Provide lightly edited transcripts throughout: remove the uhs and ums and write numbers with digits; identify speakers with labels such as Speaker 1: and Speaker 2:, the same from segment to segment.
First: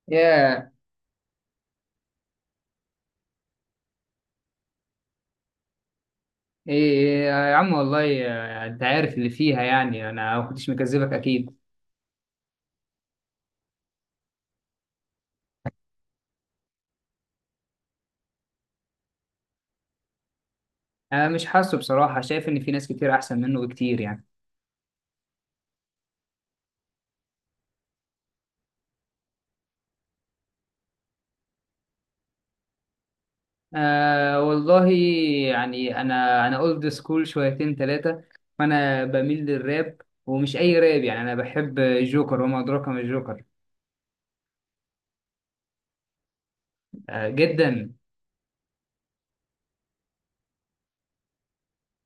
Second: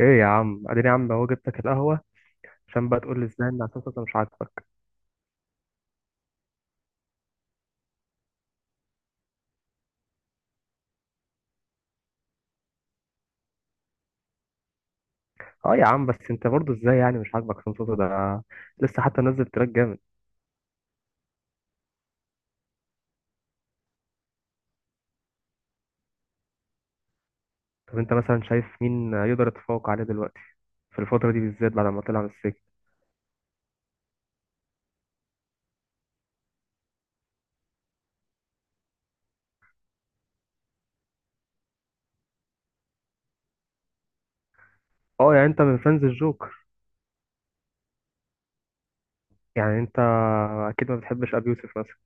Speaker 1: ايه يا عم،
Speaker 2: ياه.
Speaker 1: اديني يا عم، هو جبتك القهوه عشان بقى تقول لي ازاي ان عصام صوصه مش عاجبك؟
Speaker 2: إيه إيه يا عم، والله. انت عارف اللي فيها، يعني انا ما كنتش مكذبك اكيد.
Speaker 1: اه يا عم، بس انت برضو ازاي يعني مش عاجبك؟ عصام صوصه ده لسه حتى نزل تراك جامد.
Speaker 2: انا مش حاسه بصراحه، شايف ان في ناس كتير احسن منه بكتير يعني.
Speaker 1: طب انت مثلا شايف مين يقدر يتفوق عليه دلوقتي في الفتره دي بالذات بعد ما طلع من السجن؟
Speaker 2: آه والله. يعني انا اولد سكول شويتين ثلاثه، فانا بميل للراب. ومش اي راب، يعني انا بحب الجوكر وما ادراك ما الجوكر.
Speaker 1: اه يعني انت من فانز الجوكر.
Speaker 2: آه جدا.
Speaker 1: يعني انت اكيد ما بتحبش ابي يوسف مثلا؟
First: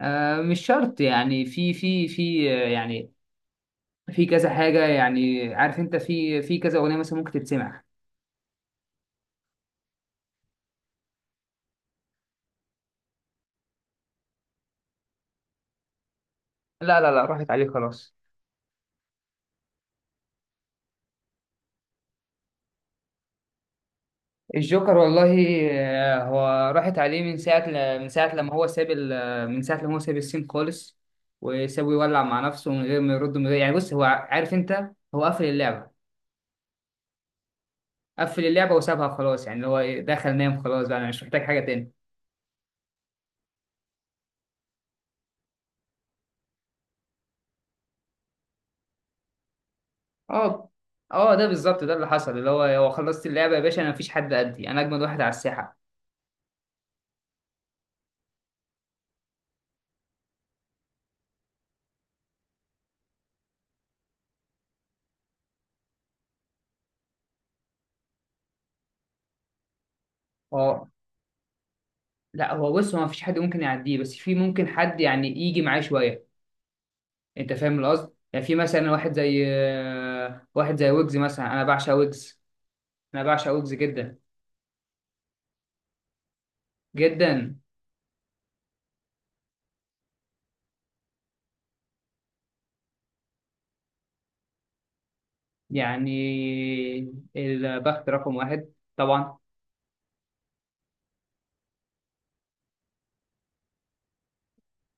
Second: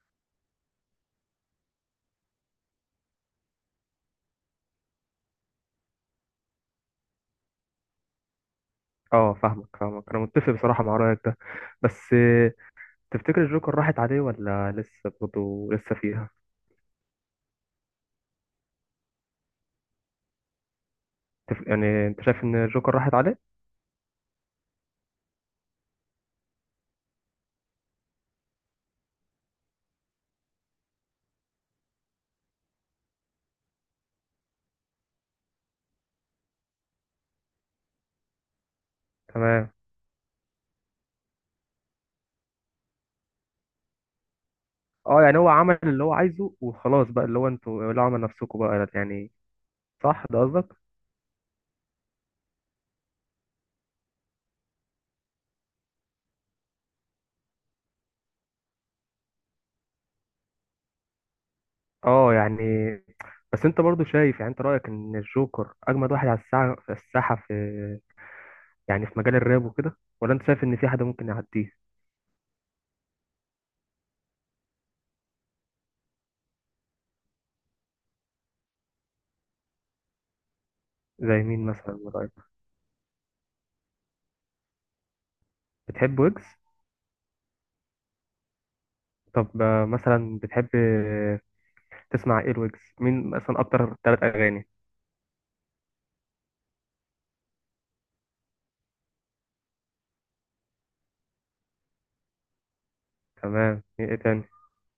Speaker 2: آه مش شرط، يعني في يعني في كذا حاجه، يعني عارف انت، في كذا اغنيه مثلا ممكن تتسمع.
Speaker 1: اه فاهمك فاهمك، انا متفق بصراحه مع رايك ده. بس تفتكر الجوكر راحت عليه ولا لسه برضو لسه فيها؟
Speaker 2: لا لا لا، راحت عليك خلاص.
Speaker 1: يعني انت شايف ان الجوكر راحت عليه؟
Speaker 2: الجوكر والله. هو راحت عليه من ساعة لما هو ساب السين خالص. وسابه يولع مع نفسه من غير ما يرد، من غير يعني، بص هو عارف انت، هو قفل اللعبة. قفل اللعبة وسابها خلاص، يعني اللي
Speaker 1: تمام.
Speaker 2: هو دخل نام خلاص، بقى انا مش محتاج حاجة تاني.
Speaker 1: اه يعني هو عمل اللي هو عايزه وخلاص بقى، اللي هو انتوا لعوا من نفسكم بقى يعني. صح ده
Speaker 2: اه.
Speaker 1: قصدك؟
Speaker 2: اه ده بالظبط، ده اللي حصل، اللي هو خلصت اللعبة يا باشا، انا مفيش حد قدي، انا اجمد واحد على الساحة.
Speaker 1: اه يعني، بس انت برضو شايف يعني، انت رأيك ان الجوكر اجمد واحد على الساعة في الساحة، يعني في مجال الراب وكده، ولا انت شايف ان
Speaker 2: اه،
Speaker 1: في حد ممكن يعديه؟
Speaker 2: لا، هو بص، هو مفيش حد ممكن يعديه، بس في ممكن حد يعني يجي معاه شوية. انت فاهم القصد، يعني في مثلا واحد زي واحد زي ويجز
Speaker 1: زي
Speaker 2: مثلا، انا
Speaker 1: مين
Speaker 2: بعشق
Speaker 1: مثلا من رأيك؟
Speaker 2: ويجز. انا بعشق ويجز جدا.
Speaker 1: بتحب ويجز؟
Speaker 2: جدا.
Speaker 1: طب، مثلا بتحب تسمع ايه الويجز؟ مين مثلا اكتر 3 اغاني؟
Speaker 2: يعني البخت رقم واحد، طبعا.
Speaker 1: تمام. ايه تاني؟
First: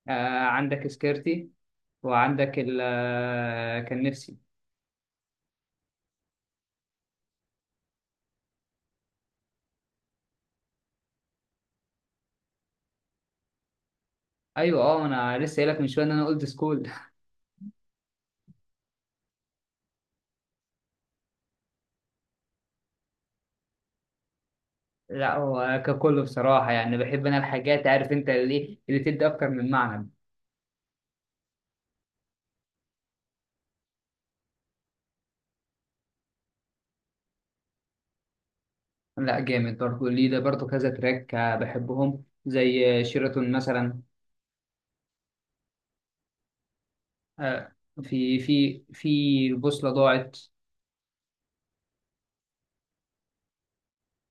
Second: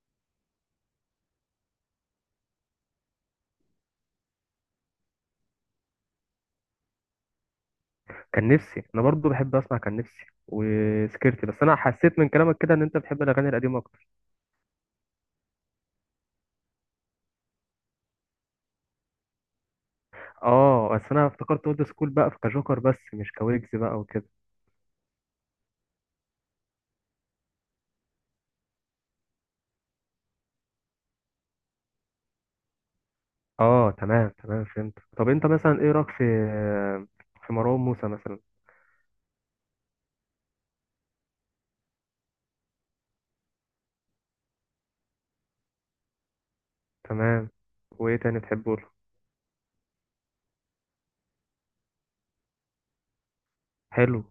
Speaker 2: آه، عندك سكيرتي، وعندك ال آه، كان نفسي.
Speaker 1: كان نفسي. انا برضو بحب اسمع كان نفسي وسكرتي، بس انا حسيت من كلامك كده ان انت بتحب الاغاني القديمة.
Speaker 2: ايوه، اه انا لسه قايلك من شويه ان انا اولد سكول.
Speaker 1: اه، بس انا افتكرت اولد سكول بقى في كجوكر بس مش كويجز بقى وكده.
Speaker 2: لا، هو ككل بصراحه يعني، بحب انا الحاجات عارف انت اللي اللي تدي اكتر من معنى.
Speaker 1: اه تمام تمام فهمت. طب انت مثلا ايه رايك في مروان موسى مثلا؟
Speaker 2: لا جامد برضه، ليه ده برضه كذا تراك، بحبهم، زي شيراتون مثلا.
Speaker 1: تمام.
Speaker 2: آه،
Speaker 1: وايه
Speaker 2: في
Speaker 1: تاني بتحبه
Speaker 2: في
Speaker 1: له؟
Speaker 2: في بوصلة ضاعت.
Speaker 1: حلو.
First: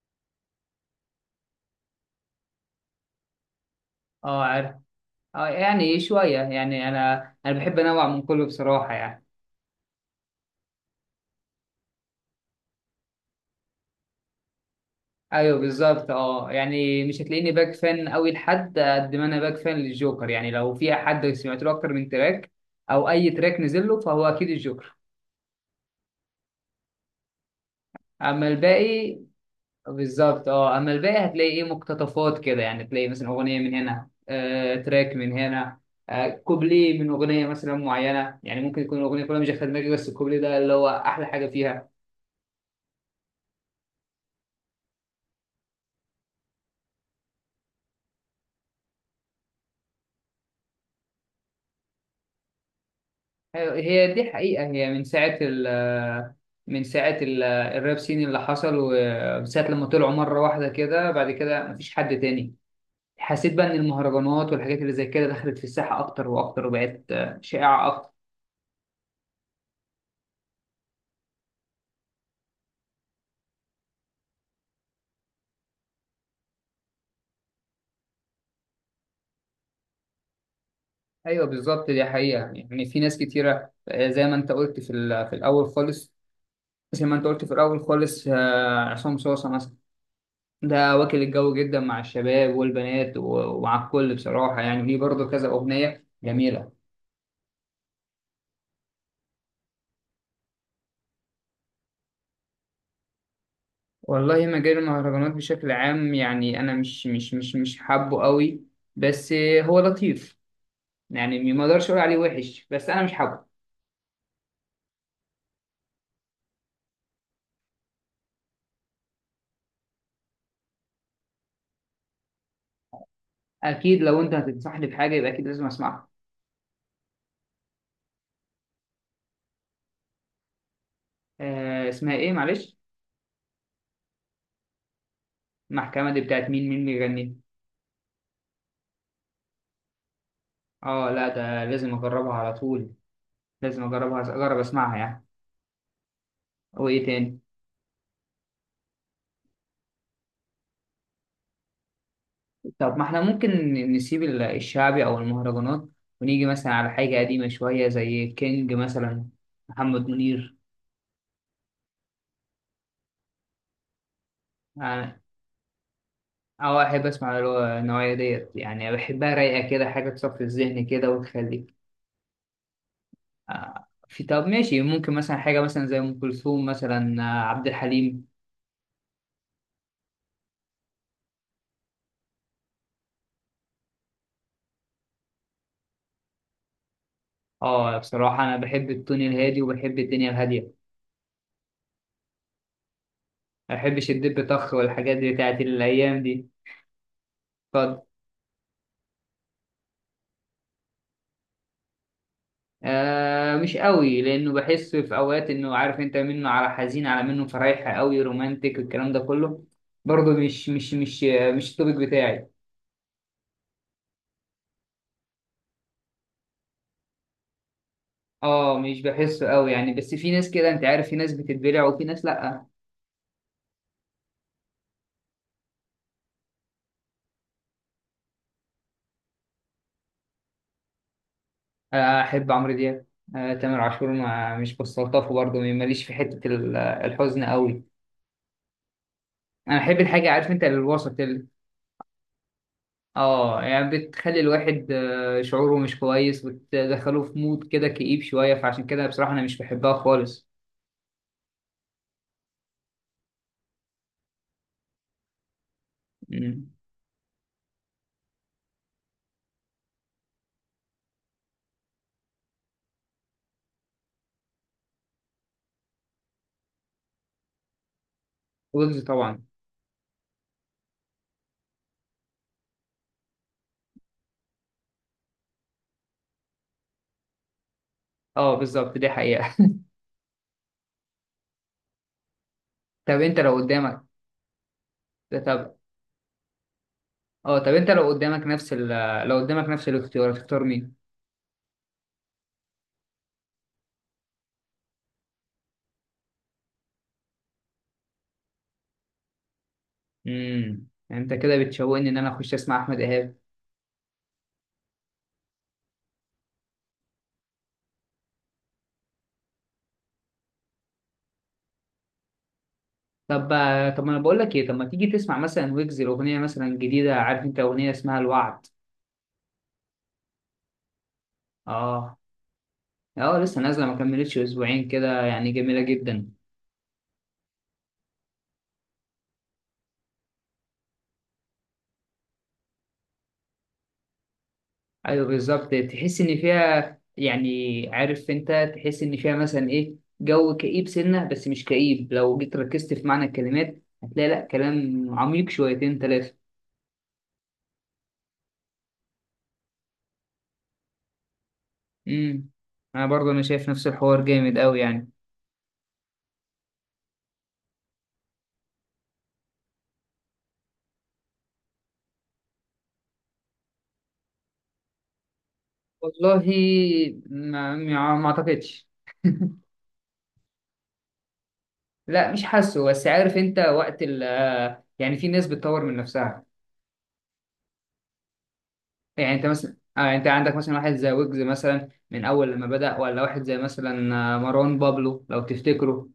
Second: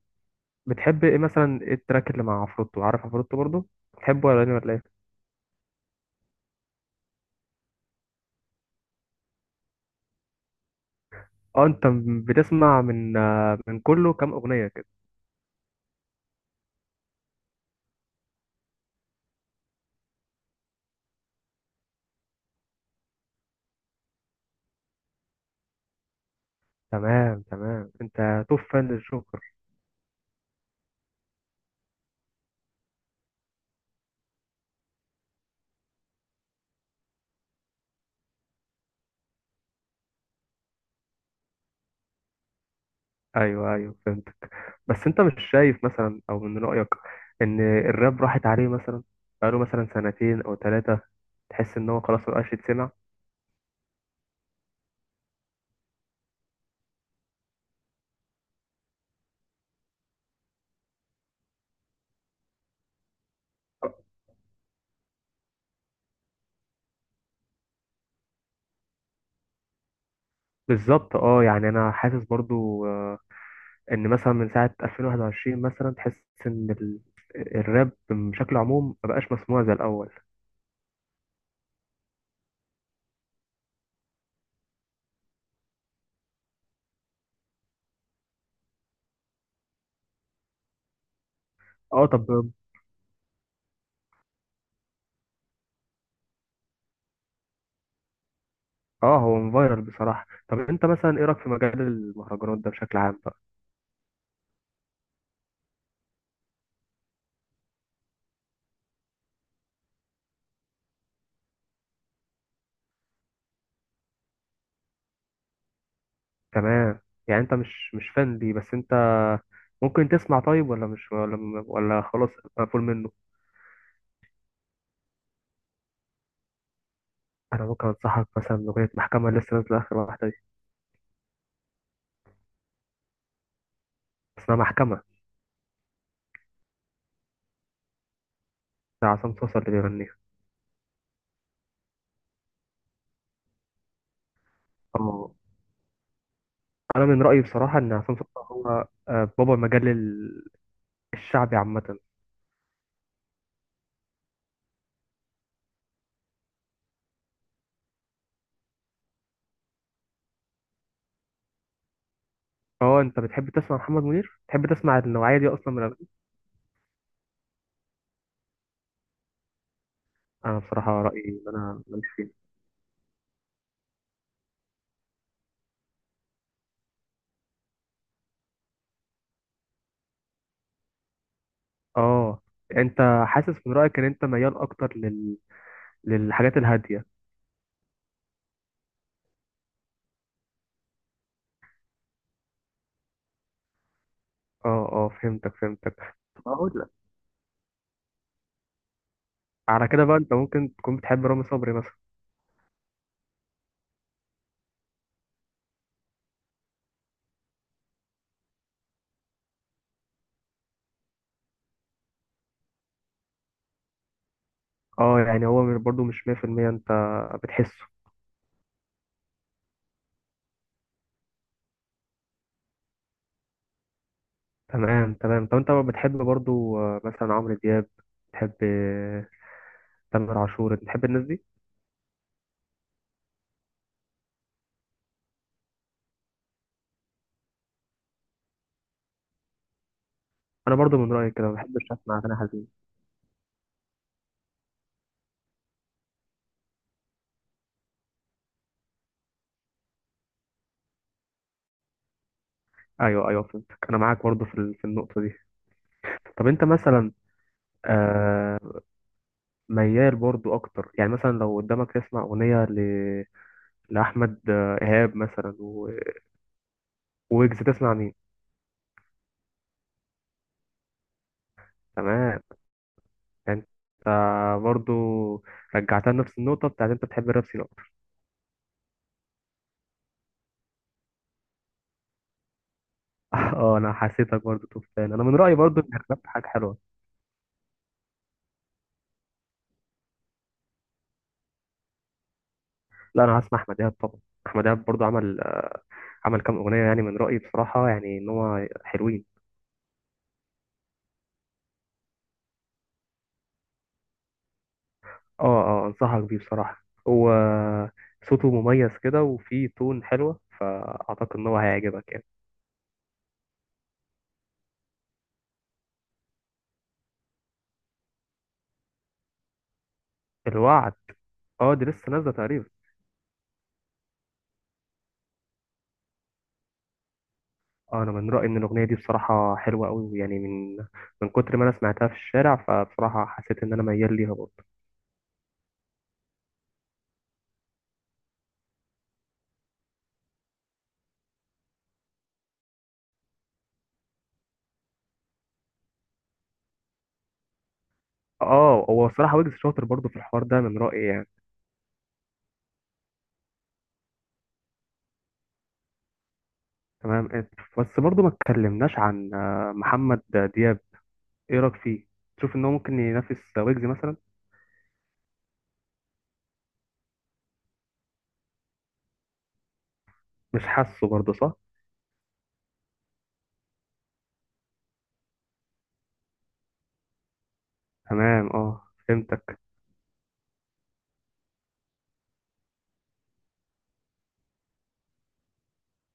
Speaker 1: بتحب ايه مثلا؟ ايه التراك اللي مع عفروتو؟ عارف عفروتو برضو؟ بتحبه ولا
Speaker 2: اه
Speaker 1: إيه ولا
Speaker 2: عارف.
Speaker 1: ايه؟
Speaker 2: اه يعني شوية، يعني انا بحب انوع من كله بصراحة يعني.
Speaker 1: اه، انت بتسمع من كله كام اغنيه كده؟
Speaker 2: ايوه بالظبط، اه يعني مش هتلاقيني باك فان قوي لحد قد ما انا باك فان للجوكر، يعني لو في حد سمعت له اكتر من تراك او اي تراك نزل له فهو اكيد الجوكر.
Speaker 1: تمام تمام، انت
Speaker 2: اما
Speaker 1: توب فان
Speaker 2: الباقي.
Speaker 1: للجوكر.
Speaker 2: بالظبط، اه اما الباقي هتلاقي ايه، مقتطفات كده، يعني تلاقي مثلا اغنيه من هنا، تراك من هنا، كوبليه من اغنيه مثلا معينه، يعني ممكن يكون الاغنيه كلها مش داخله دماغي بس الكوبليه ده اللي هو احلى حاجه فيها.
Speaker 1: ايوه ايوه فهمتك. بس انت مش شايف مثلا، او من رأيك، ان الراب راحت عليه مثلا بقاله مثلا 2 سنين او ثلاثة؟ تحس ان هو خلاص مبقاش يتسمع؟
Speaker 2: هي دي حقيقه، هي من ساعه ال آه، من ساعه الراب سين اللي حصل، وساعه لما طلعوا مره واحده كده، بعد كده مفيش حد تاني. حسيت بقى ان المهرجانات والحاجات اللي زي كده دخلت في الساحه اكتر واكتر، وبقت شائعه اكتر.
Speaker 1: بالظبط. اه يعني انا حاسس برضو، ان مثلا من ساعة 2021 مثلا تحس ان الراب بشكل عموم مبقاش مسموع زي الاول.
Speaker 2: ايوه بالظبط، دي حقيقه، يعني في ناس كتيره، زي ما انت قلت في الاول خالص، زي ما انت قلت في الاول خالص، عصام صوصه مثلا. ده واكل الجو جدا مع
Speaker 1: اه طب،
Speaker 2: الشباب والبنات ومع الكل بصراحه، يعني ليه برضه كذا اغنيه جميله.
Speaker 1: اه هو فايرال بصراحة. طب انت مثلا ايه رأيك في مجال المهرجانات ده بشكل عام بقى؟
Speaker 2: والله، مجال المهرجانات بشكل عام، يعني انا مش حابه قوي. بس هو لطيف، يعني ما اقدرش اقول عليه وحش، بس انا مش حابه.
Speaker 1: تمام. يعني انت مش فان دي، بس انت ممكن تسمع طيب، ولا مش، ولا ولا خلاص مقفول منه؟
Speaker 2: اكيد لو انت هتنصحني بحاجه يبقى اكيد لازم اسمعها.
Speaker 1: انا ممكن انصحك مثلا باغنيه محكمه، اللي لسه نازله اخر واحده دي.
Speaker 2: اسمها ايه معلش.
Speaker 1: اسمها محكمه.
Speaker 2: المحكمه دي بتاعت مين، مين بيغني؟
Speaker 1: بتاع عصام صوصه اللي بيغنيها.
Speaker 2: اه، لا ده لازم اجربها على طول. لازم اجربها، اجرب اسمعها يعني.
Speaker 1: اه،
Speaker 2: وايه
Speaker 1: انا من
Speaker 2: تاني.
Speaker 1: رايي بصراحه ان عصام صوصه هو، بابا المجال الشعبي عامه.
Speaker 2: طب ما احنا ممكن نسيب الشعبي او المهرجانات، ونيجي مثلا على حاجة قديمة شوية زي كينج مثلا، محمد منير.
Speaker 1: اه، انت بتحب تسمع محمد منير؟ بتحب تسمع
Speaker 2: يعني
Speaker 1: النوعيه دي اصلا من الأغاني؟
Speaker 2: اه، احب اسمع اللي هو النوعية ديت، يعني بحبها رايقة كده، حاجة تصفي
Speaker 1: انا
Speaker 2: الذهن
Speaker 1: بصراحه
Speaker 2: كده
Speaker 1: رايي ان
Speaker 2: وتخليك.
Speaker 1: انا ماليش فيه.
Speaker 2: آه في، طب ماشي، ممكن مثلا حاجة مثلا زي ام كلثوم مثلا، عبد الحليم.
Speaker 1: اه، انت حاسس من رايك ان انت ميال اكتر للحاجات الهاديه.
Speaker 2: اه بصراحة انا بحب التون الهادي وبحب الدنيا الهادية، ما بحبش الدب طخ
Speaker 1: اه اه
Speaker 2: والحاجات دي
Speaker 1: فهمتك
Speaker 2: بتاعت
Speaker 1: فهمتك.
Speaker 2: الايام دي.
Speaker 1: طب اقول لك،
Speaker 2: اتفضل.
Speaker 1: على كده بقى انت ممكن تكون بتحب رامي صبري مثلا.
Speaker 2: آه مش قوي، لانه بحس في اوقات انه عارف انت منه على حزين على منه فرايحة قوي رومانتك الكلام ده كله، برضه مش التوبيك بتاعي.
Speaker 1: اه يعني، هو برضو مش 100% انت بتحسه.
Speaker 2: اه مش بحسه قوي يعني، بس في ناس كده انت عارف، في ناس بتتبلع وفي ناس لا.
Speaker 1: تمام تمام. طب انت بتحب برضو، مثلا عمرو دياب؟ بتحب تامر عاشور؟ بتحب الناس دي؟
Speaker 2: احب عمرو دياب. آه، تامر عاشور ما مش بستلطفه برضه، ماليش في حتة الحزن قوي، انا احب الحاجة عارف انت
Speaker 1: انا برضو
Speaker 2: الوسط.
Speaker 1: من رايي كده، ما بحبش اسمع اغاني حزين.
Speaker 2: اه يعني بتخلي الواحد شعوره مش كويس، بتدخله في مود كده كئيب شوية، فعشان كده بصراحة أنا مش بحبها خالص.
Speaker 1: ايوه ايوه فهمتك. انا معاك برضو في النقطه دي. طب انت
Speaker 2: مم.
Speaker 1: مثلا، آه، ميال برضو اكتر، يعني مثلا لو قدامك تسمع اغنيه لاحمد ايهاب مثلا، ويجز، تسمع مين؟
Speaker 2: ويجز طبعا.
Speaker 1: تمام. يعني انت برضو رجعتها لنفس النقطه بتاعت انت بتحب الراب سين.
Speaker 2: اه بالظبط دي حقيقة. طب أنت لو
Speaker 1: اه، انا
Speaker 2: قدامك.
Speaker 1: حسيتك برضو تفان. انا من
Speaker 2: ده
Speaker 1: رايي
Speaker 2: طب،
Speaker 1: برضو ان الراب حاجه حلوه.
Speaker 2: اه طب أنت لو قدامك نفس لو قدامك نفس الاختيار هتختار مين؟
Speaker 1: لا انا هسمع احمد دهب طبعا. احمد دهب برضو عمل، كام اغنيه يعني من رايي بصراحه، يعني ان هو حلوين.
Speaker 2: أنت كده بتشوقني إن أنا أخش أسمع أحمد إيهاب.
Speaker 1: اه اه انصحك بيه بصراحه. هو صوته مميز كده وفيه تون حلوه، فاعتقد ان هو هيعجبك يعني.
Speaker 2: طب طب ما أنا بقول لك إيه، طب ما تيجي تسمع مثلا ويجز الأغنية مثلا جديدة، عارف أنت أغنية اسمها الوعد.
Speaker 1: الوعد. اه دي لسه
Speaker 2: اه.
Speaker 1: نازله تقريبا.
Speaker 2: اه لسه نازلة ما كملتش أسبوعين كده، يعني جميلة جدا.
Speaker 1: اه، انا من رايي ان الاغنيه دي بصراحه حلوه قوي، يعني من كتر ما انا سمعتها في الشارع، فبصراحه حسيت ان انا ميال ليها برضو.
Speaker 2: ايوه بالظبط، تحس ان فيها، يعني عارف انت تحس ان فيها مثلا ايه، جو كئيب سنه بس مش كئيب، لو جيت ركزت في معنى الكلمات هتلاقي لا كلام عميق شويتين ثلاثه.
Speaker 1: اه، هو بصراحه ويجز شاطر برضو في الحوار ده من رايي يعني.
Speaker 2: امم. انا برضه، انا شايف نفس الحوار جامد قوي يعني.
Speaker 1: تمام. بس برضه ما اتكلمناش عن محمد دياب. ايه رايك فيه؟ تشوف ان هو ممكن ينافس ويجز مثلا؟
Speaker 2: والله، ما اعتقدش.
Speaker 1: مش حاسه برضه، صح؟
Speaker 2: لا مش حاسه، بس عارف انت وقت ال آه، يعني في ناس بتطور من نفسها.
Speaker 1: تمام اه
Speaker 2: يعني انت
Speaker 1: فهمتك.
Speaker 2: مثلا آه، انت عندك مثلا واحد زي ويجز مثلا من اول لما بدأ، ولا واحد زي مثلا مروان بابلو لو تفتكروا،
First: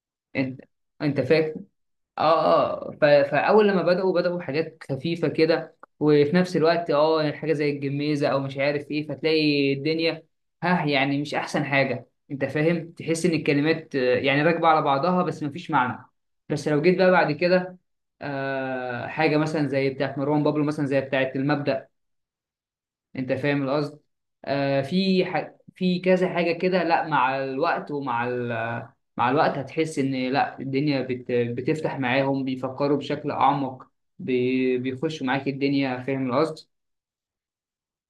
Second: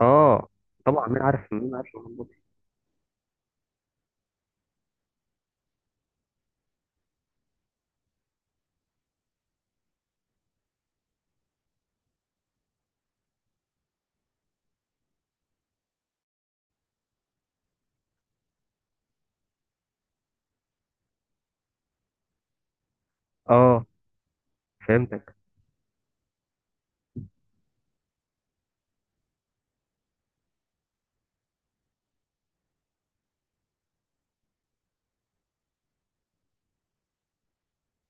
Speaker 1: اه
Speaker 2: انت
Speaker 1: طبعا.
Speaker 2: انت
Speaker 1: مين عارف،
Speaker 2: فاكر؟
Speaker 1: مين عارف محمد
Speaker 2: اه.
Speaker 1: دياب.
Speaker 2: اه فاول لما بداوا بحاجات خفيفه كده، وفي نفس الوقت اه يعني حاجه زي الجميزه او مش عارف ايه، فتلاقي الدنيا. ها يعني مش احسن حاجه، انت فاهم، تحس ان الكلمات يعني راكبه على بعضها بس مفيش معنى. بس لو جيت بقى بعد كده، آه، حاجه مثلا زي بتاعت مروان بابلو، مثلا زي بتاعت المبدأ، انت فاهم
Speaker 1: اه
Speaker 2: القصد. آه
Speaker 1: فهمتك
Speaker 2: في كذا حاجه كده، لا مع الوقت ومع ال... مع الوقت هتحس ان لا، الدنيا بتفتح معاهم، بيفكروا بشكل اعمق، بيخشوا معاك الدنيا، فاهم القصد.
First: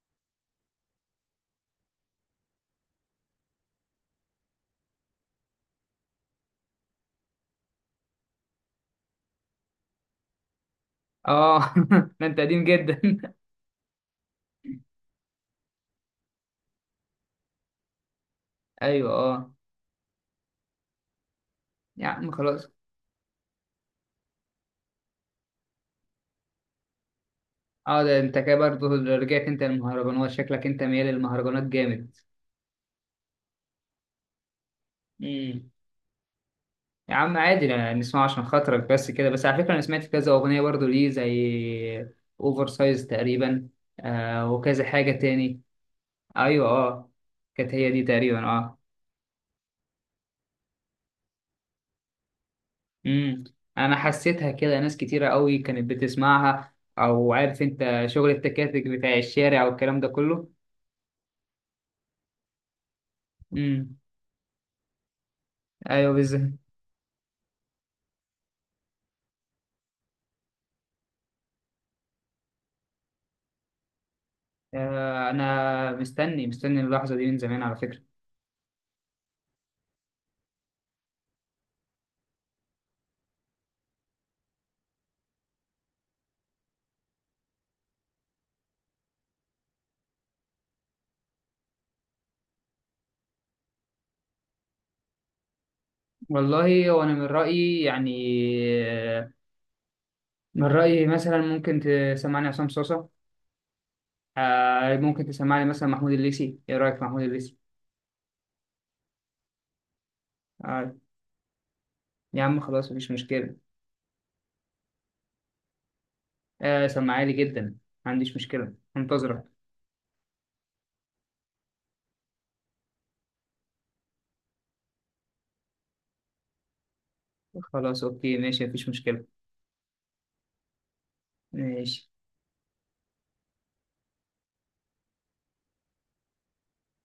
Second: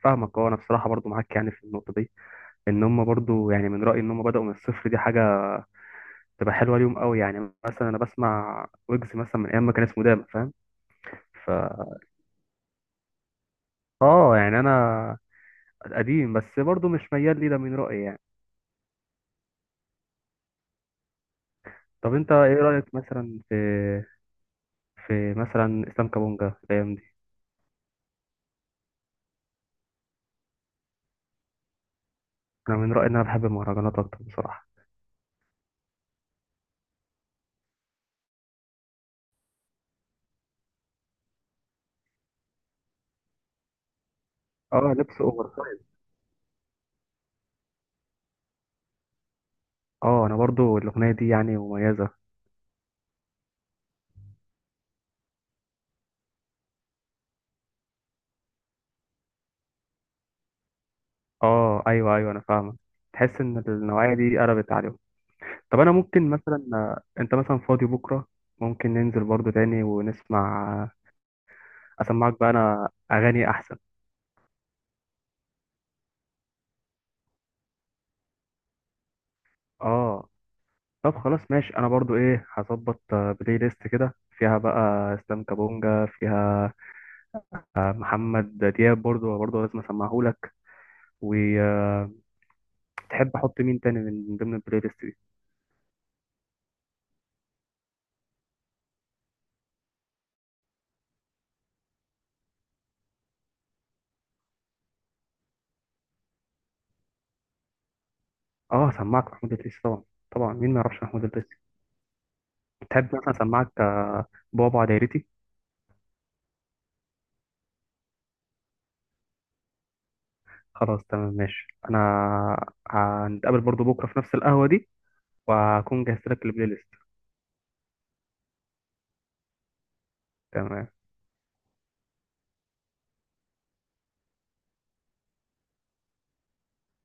Speaker 1: فاهمك. اه، انا بصراحه برضه معاك يعني في النقطه دي، ان هم برضه، يعني من رايي ان هم بداوا من الصفر. دي حاجه تبقى حلوه ليهم قوي، يعني مثلا انا بسمع ويجز مثلا من ايام ما كان اسمه داما، فاهم؟ ف
Speaker 2: اه. ده انت قديم جدا.
Speaker 1: اه يعني، انا قديم، بس برضه مش ميال لي ده من رايي يعني.
Speaker 2: ايوه اه، يا
Speaker 1: طب
Speaker 2: عم
Speaker 1: انت ايه
Speaker 2: خلاص.
Speaker 1: رأيك مثلا في مثلا اسلام كابونجا الايام دي؟
Speaker 2: اه ده انت كده برضه، رجعت انت المهرجانات، شكلك انت ميال للمهرجانات جامد.
Speaker 1: انا من رأيي ان انا بحب المهرجانات اكتر بصراحة.
Speaker 2: مم. يا عم عادي، نسمعه عشان خاطرك، بس كده، بس على فكرة أنا سمعت كذا أغنية برضو ليه زي أوفر سايز تقريبا، آه وكذا
Speaker 1: اه،
Speaker 2: حاجة
Speaker 1: لبس اوفر
Speaker 2: تاني.
Speaker 1: سايز.
Speaker 2: أيوة أه، كانت هي دي تقريبا، أه.
Speaker 1: اه، انا برضو الاغنية دي يعني مميزة.
Speaker 2: امم. أنا حسيتها كده ناس كتيرة قوي كانت بتسمعها، أو عارف أنت شغل التكاتك بتاع الشارع والكلام ده كله.
Speaker 1: اه ايوه ايوه انا فاهمك. تحس ان
Speaker 2: امم.
Speaker 1: النوعية دي قلبت عليهم؟ طب انا
Speaker 2: أيوة
Speaker 1: ممكن
Speaker 2: بالظبط.
Speaker 1: مثلا، انت مثلا فاضي بكرة؟ ممكن ننزل برضو تاني ونسمع. اسمعك بقى انا اغاني احسن.
Speaker 2: آه أنا مستني مستني اللحظة دي من زمان على فكرة.
Speaker 1: اه طب خلاص ماشي. انا برضو ايه، هظبط بلاي ليست كده، فيها بقى اسلام كابونجا، فيها محمد دياب، برضو لازم اسمعه لك، وتحب احط مين تاني من ضمن البلاي ليست دي؟
Speaker 2: والله، وأنا من رأيي يعني آه، من رأيي مثلا ممكن تسمعني عصام صوصة، آه ممكن تسمعني مثلا محمود الليثي. إيه رأيك في محمود الليثي؟
Speaker 1: اه سمعك محمود الدريسي طبعا. طبعا مين ما
Speaker 2: آه،
Speaker 1: يعرفش محمود الدريسي.
Speaker 2: يا عم خلاص
Speaker 1: تحب
Speaker 2: مفيش
Speaker 1: مثلا
Speaker 2: مشكلة.
Speaker 1: اسمعك بابا دايرتي؟
Speaker 2: آه سمعالي جدا، ما عنديش مشكلة انتظرك.
Speaker 1: خلاص تمام ماشي. انا هنتقابل برضو بكره في نفس القهوه دي، وهكون جهزت لك البلاي ليست.
Speaker 2: خلاص أوكي ماشي مفيش مشكلة.
Speaker 1: تمام.
Speaker 2: ماشي.